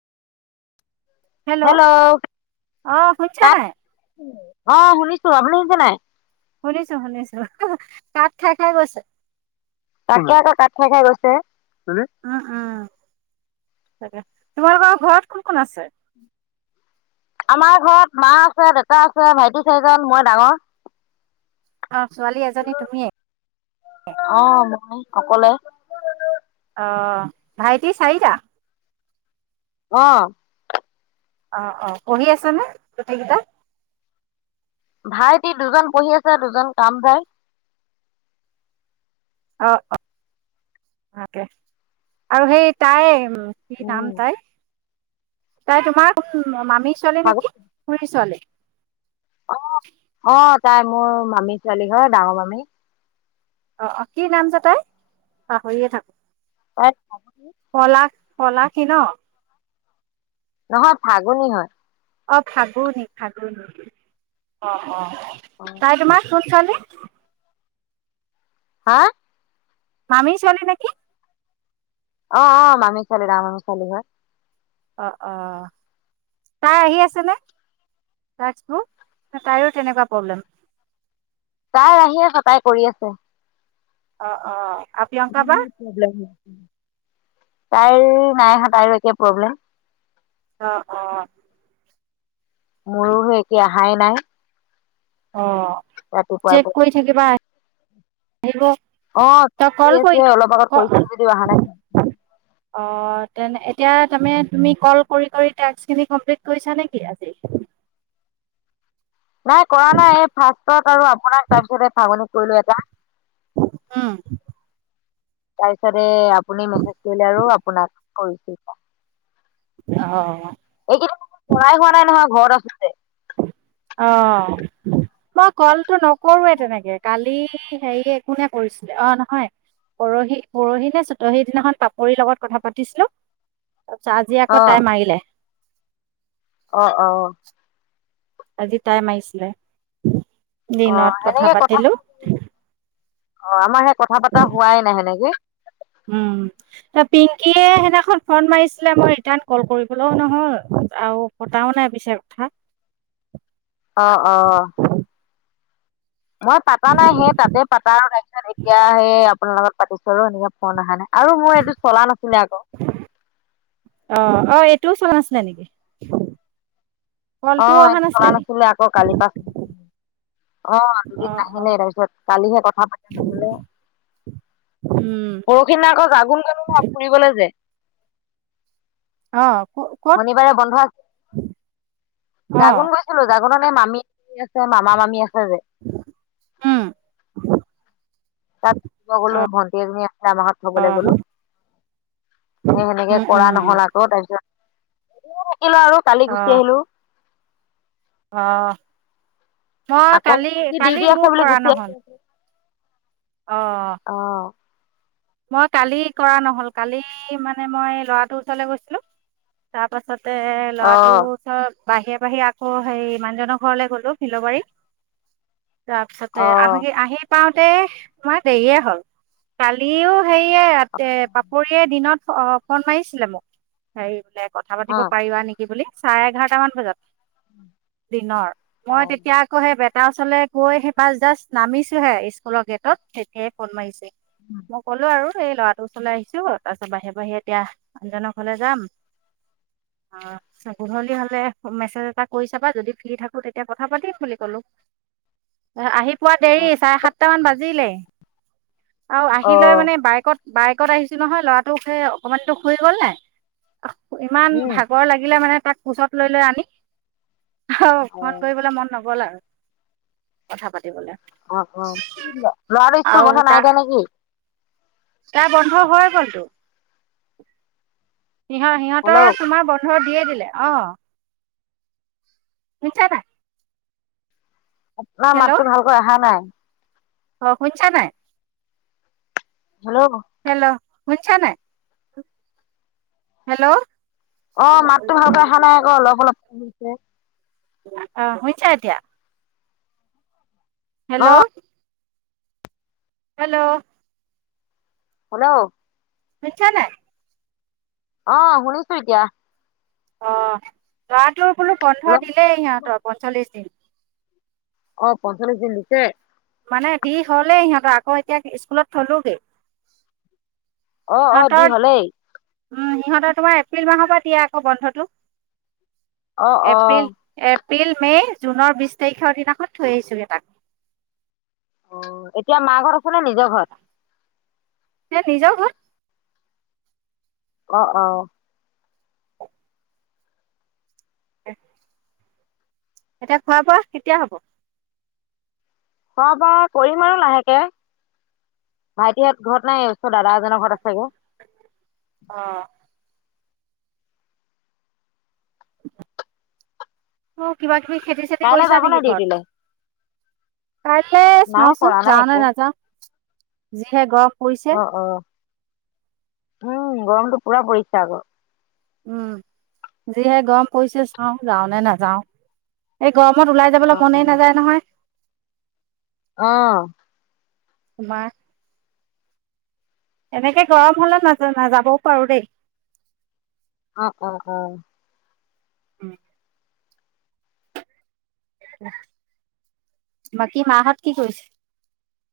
Hello অ শুনিছা তাত, নাই অ' শুনিছোঁ। আপুনি শুনিছে নে নাই? শুনিছোঁ শুনিছোঁ। কাত খাই খাই গৈছে। তাকে আকৌ, কাত খাই খাই গৈছে। উম উম, তাকে। তোমালোকৰ ঘৰত কোন কোন আছে? আমাৰ ঘৰত মা আছে, দেউতা আছে, ভাইটি চয়জন, মই ডাঙৰ। অ', ছোৱালী এজনী তুমিয়ে? অ', মই অকলে। অহ, ভাইটি চাৰিটা? অহ। অ' অ'। পঢ়ি আছে নে গোটেইকেইটা? ভাইটি দুজন পঢ়ি আছে, দুজন কাম যায়। অ' অ', তাকে। আৰু সেই তাই - কি নাম উম তাইৰ? তাই তোমাৰ মামিৰ ছোৱালী অ নেকি? খুৰিৰ ছোৱালী? অ', অ', তাই মোৰ মামীৰ ছোৱালী হয়, ডাঙৰ মামী। অ' অ', কি নাম যে তাইৰ? পাহৰিয়ে থাকোঁ। পেত। পলাশ-পলাশী ন'? নহয়, ফাগুনি হয়। অ', ফাগুনি ফাগুনি, অ', অ'। তাই তোমাৰ কোন ছোৱালী? হা? মামিৰ ছোৱালী নে কি? অ' অ', মামীৰ ছোৱালী, ডাঙৰ মামীৰ ছোৱালী হয়। অ' অ'। তাই আহি আছে নে, টাস্কটো? না তাইৰো তেনেকুৱা প্ৰব্লেম? তাই আহিয়ে সদায় কৰি আছে। অ' অ'। আৰু প্ৰিয়ংকা বা তাইৰ নাই আহা, তাইৰো একে প্ৰব্লেম। অ' অ'। মোৰো সেই একে, আহাই নাই। অহ, ৰাতিপুৱাৰ চেক পৰা কৰি থাকিবা। আহিব, অ ত' কল আছে কৰি, অলপ আগত কৰিছিলো যদিও অহা নাই ক'। অ' তেন, এতিয়া তুমি, তুমি কল কৰি কৰি টাস্কখিনি কমপ্লিট কৰিছা নেকি আজি? নাই কৰা নাই ফাৰ্ষ্টত আৰু আপোনাক তাপিছতে ফাগোনিক কৰিলো এটা। উম! তাৰপিছতে আপুনি মেছেজ কৰিলে আৰু আপোনাক। কৰিছো ক। অ অ। এইগেদিন একো কৰাই হোৱা নাই নহয় ঘৰত আছো যে। অঁ মই কলটো নকৰোৱে তেনেকে কালি হেৰি কোনে কৰিছিলে অঁ নহয়। পৰহি পৰহি নে চতহি দিনাখন পাপৰি লগত কথা পাতিছিলো। তাপিছত আজি আকৌ অ তাই মাৰিলে। অ অ। আজি টাই মাৰিছিলে অ দিনত কথা সেনেকে পাতিলো। অ আমাৰ সেই কথা পতা হোৱাই নাই সেনেকে। উম! ত পিংকিয়ে সেইদিনাখন ফোন মাৰিছিলে মই ৰিটাৰ্ণ কল কৰিবলৈও নহল আও পতাও নে পিছে থা। অ অ। মই পাতা নাই সেই তাতে পাতা আৰু তাৰপিছত এতিয়া সে আপোনাৰ লগত পাতিছো আৰু এনেকে ফোন অহা নাই। আৰু মোৰ এইটো চলা নাছিলে আকৌ। অ অ এইটোও চোৱা আছিলে নেকি। অ কলটোও অহা এটো চলা নেকি নাছিলে আকৌ কালি পা। অ অ দুদিন অ নাহিলে তাৰপিছত কালিহে কথা পাতিছিলো। উম। পৰহি দিনা ক আগুণ গালো ন ফুৰিবলৈ যে। অ ক। ক'ত শনিবাৰে বন্ধ আছিল অ জাগোন গৈ। কেলে জাগোনত মামী আছে মামা-মামী আছে যে। উম। তাত থাকিব গলো ভণ্টি এজনী আমাৰ ঘৰত অ থবলৈ গ'লো। সেই সেনেকে উম কৰা উম নহল আকৌ তাৰপিছত থাকিলো আৰু কালি অ গুচি আহিলো। অ মই আকৌ কালি আজি ডিউটি কালি আছে মোৰ বুলি কৰা গুচি নহ'ল। আহিলোঁ অ। অ। মই কালি কৰা নহল কালি মানে মই ল'ৰাটোৰ ওচৰলৈ গৈছিলো। তাৰ পাছতে ল'ৰাটো অঁ ওচৰত। বাহিয়ে- বাহিয়ে আকৌ হেই মানুজনৰ ঘৰলে গলো শিলবাৰীত। তাৰপিছতে অঁ আহি আহি পাওতে তোমাৰ দেৰিয়ে হ'ল। লিও সেয়ে ৰা পাপৰিয়ে দিনত ফোন মাৰিছিলে মোক। হেৰি বোলে কথা পাতিব অঁ পাৰিবা নেকি বুলি চাৰে এঘাৰটা মান বজাত দিনৰ। অঁ মই অঁ তেতিয়া। কে বেটা ওচলে গৈ সেই পা জাষ্ট নামিছোহে স্কুলৰ গেটত তেতিয়াই ফোন মাৰিছে। উম। মই কলো আৰু এই ল'ৰাটো ওচললৈ আহিছো তাৰ পিছত বাহি বাহিৰে এতিয়া আন্জনৰ ঘৰলে যাম অ। গোধূলি হলে মেছেজ এটা কৰি চাবা যদি ফ্ৰী থাকো তেতিয়া কথা পাতিম বুলি কলো আহি পোৱা দেৰি চাৰে সাতটামান বাজিলে। আও আহি লৈ অঁ মানে বাইকত বাইকত আহিছো নহয় ল'ৰাটোক সেই অকমানিটো শুই গ'ল নাই। ইমান ভাগৰ লাগিলে মানে তাক কোচত লৈ লৈ আনি। আহ অঁ ফোন কৰিবলৈ মন নগ'ল আৰু কথা পাতিবলে। অ অ ক দিলে? ল'ৰাটো স্কুল বন্ধ নাই দিয়া নেকি? তাই বন্ধ হৈ গ'লটো। ইহঁত হেল্ল' সিহঁতৰ তোমাৰ বন্ধৰ দিয়ে দিলে, অ। শুনিছা না? আপোনাৰ হেল্ল' মাততো ভালকৈ অহা নাই। অ শুনিছা নাই? হেল্ল'। হেল্ল' শুনিছা নাই? হেল্ল'। অ মাততো ভালকে অহা নাই আক অলপ অলপ আহিছে। অ শুনিছা এতিয়া? হেল্ল'। অঁ হেল্ল'। হেল্ল'। শুনিছা নাই? অ শুনিছো এতিয়া। অ লৰাটো বোলো বন্ধ হেল্ল' দিলেই সিহঁতৰ পঞ্চল্লিশ দিন। অ পঞ্চলিশদিন দিছে। মানে দি হ'লেই সিহঁতৰ আকৌ এতিয়া স্কুলত থলোগে। অ অ দি সিহঁতৰ হলেই উম সিহঁতৰ তোমাৰ এপ্ৰিল মাহৰ পৰা দিয়ে আক বন্ধটো। অ অ এপ্ৰিল এপ্ৰিল মে' জুনৰ বিছ তাৰিখৰ দিনাখন থৈ আহিছোগে তাক। অ এতিয়া মা ঘৰ আছে নে নিজৰ ঘৰত? এ নিজৰ ঘত। অ অ। এতিয়া খোৱা বোৱা কেতিয়া হ'ব? খোৱা বোৱা কৰিম আৰু লাহেকে। ভাইটিহঁত ঘৰত নাই ওচৰ দাদা এজনৰ ঘৰত আছেগে। অ। ত কিবা কিবি খেতি চেতি কাইলৈ কৰিছা যাব নে নেকি ডিউটিলে ঘৰত? কাইলে নাই চাওঁচোন কৰা নাই যাওঁ নে একো নাযাওঁ যিহে গ অ অ, উম গৰমটো পুৰা পৰিছে আক। উম যিহে গম পৰিছে চাও যাও নে নাযাও। এই গৰমত ওলাই অ যাবলে মনেই নাযায় নহয়। অ। তোমাৰ এনেকে গৰম হ'লে না নাযাবও পাৰো দেই। অ অ অ। উম। বাকী মাহঁত কি কৰিছ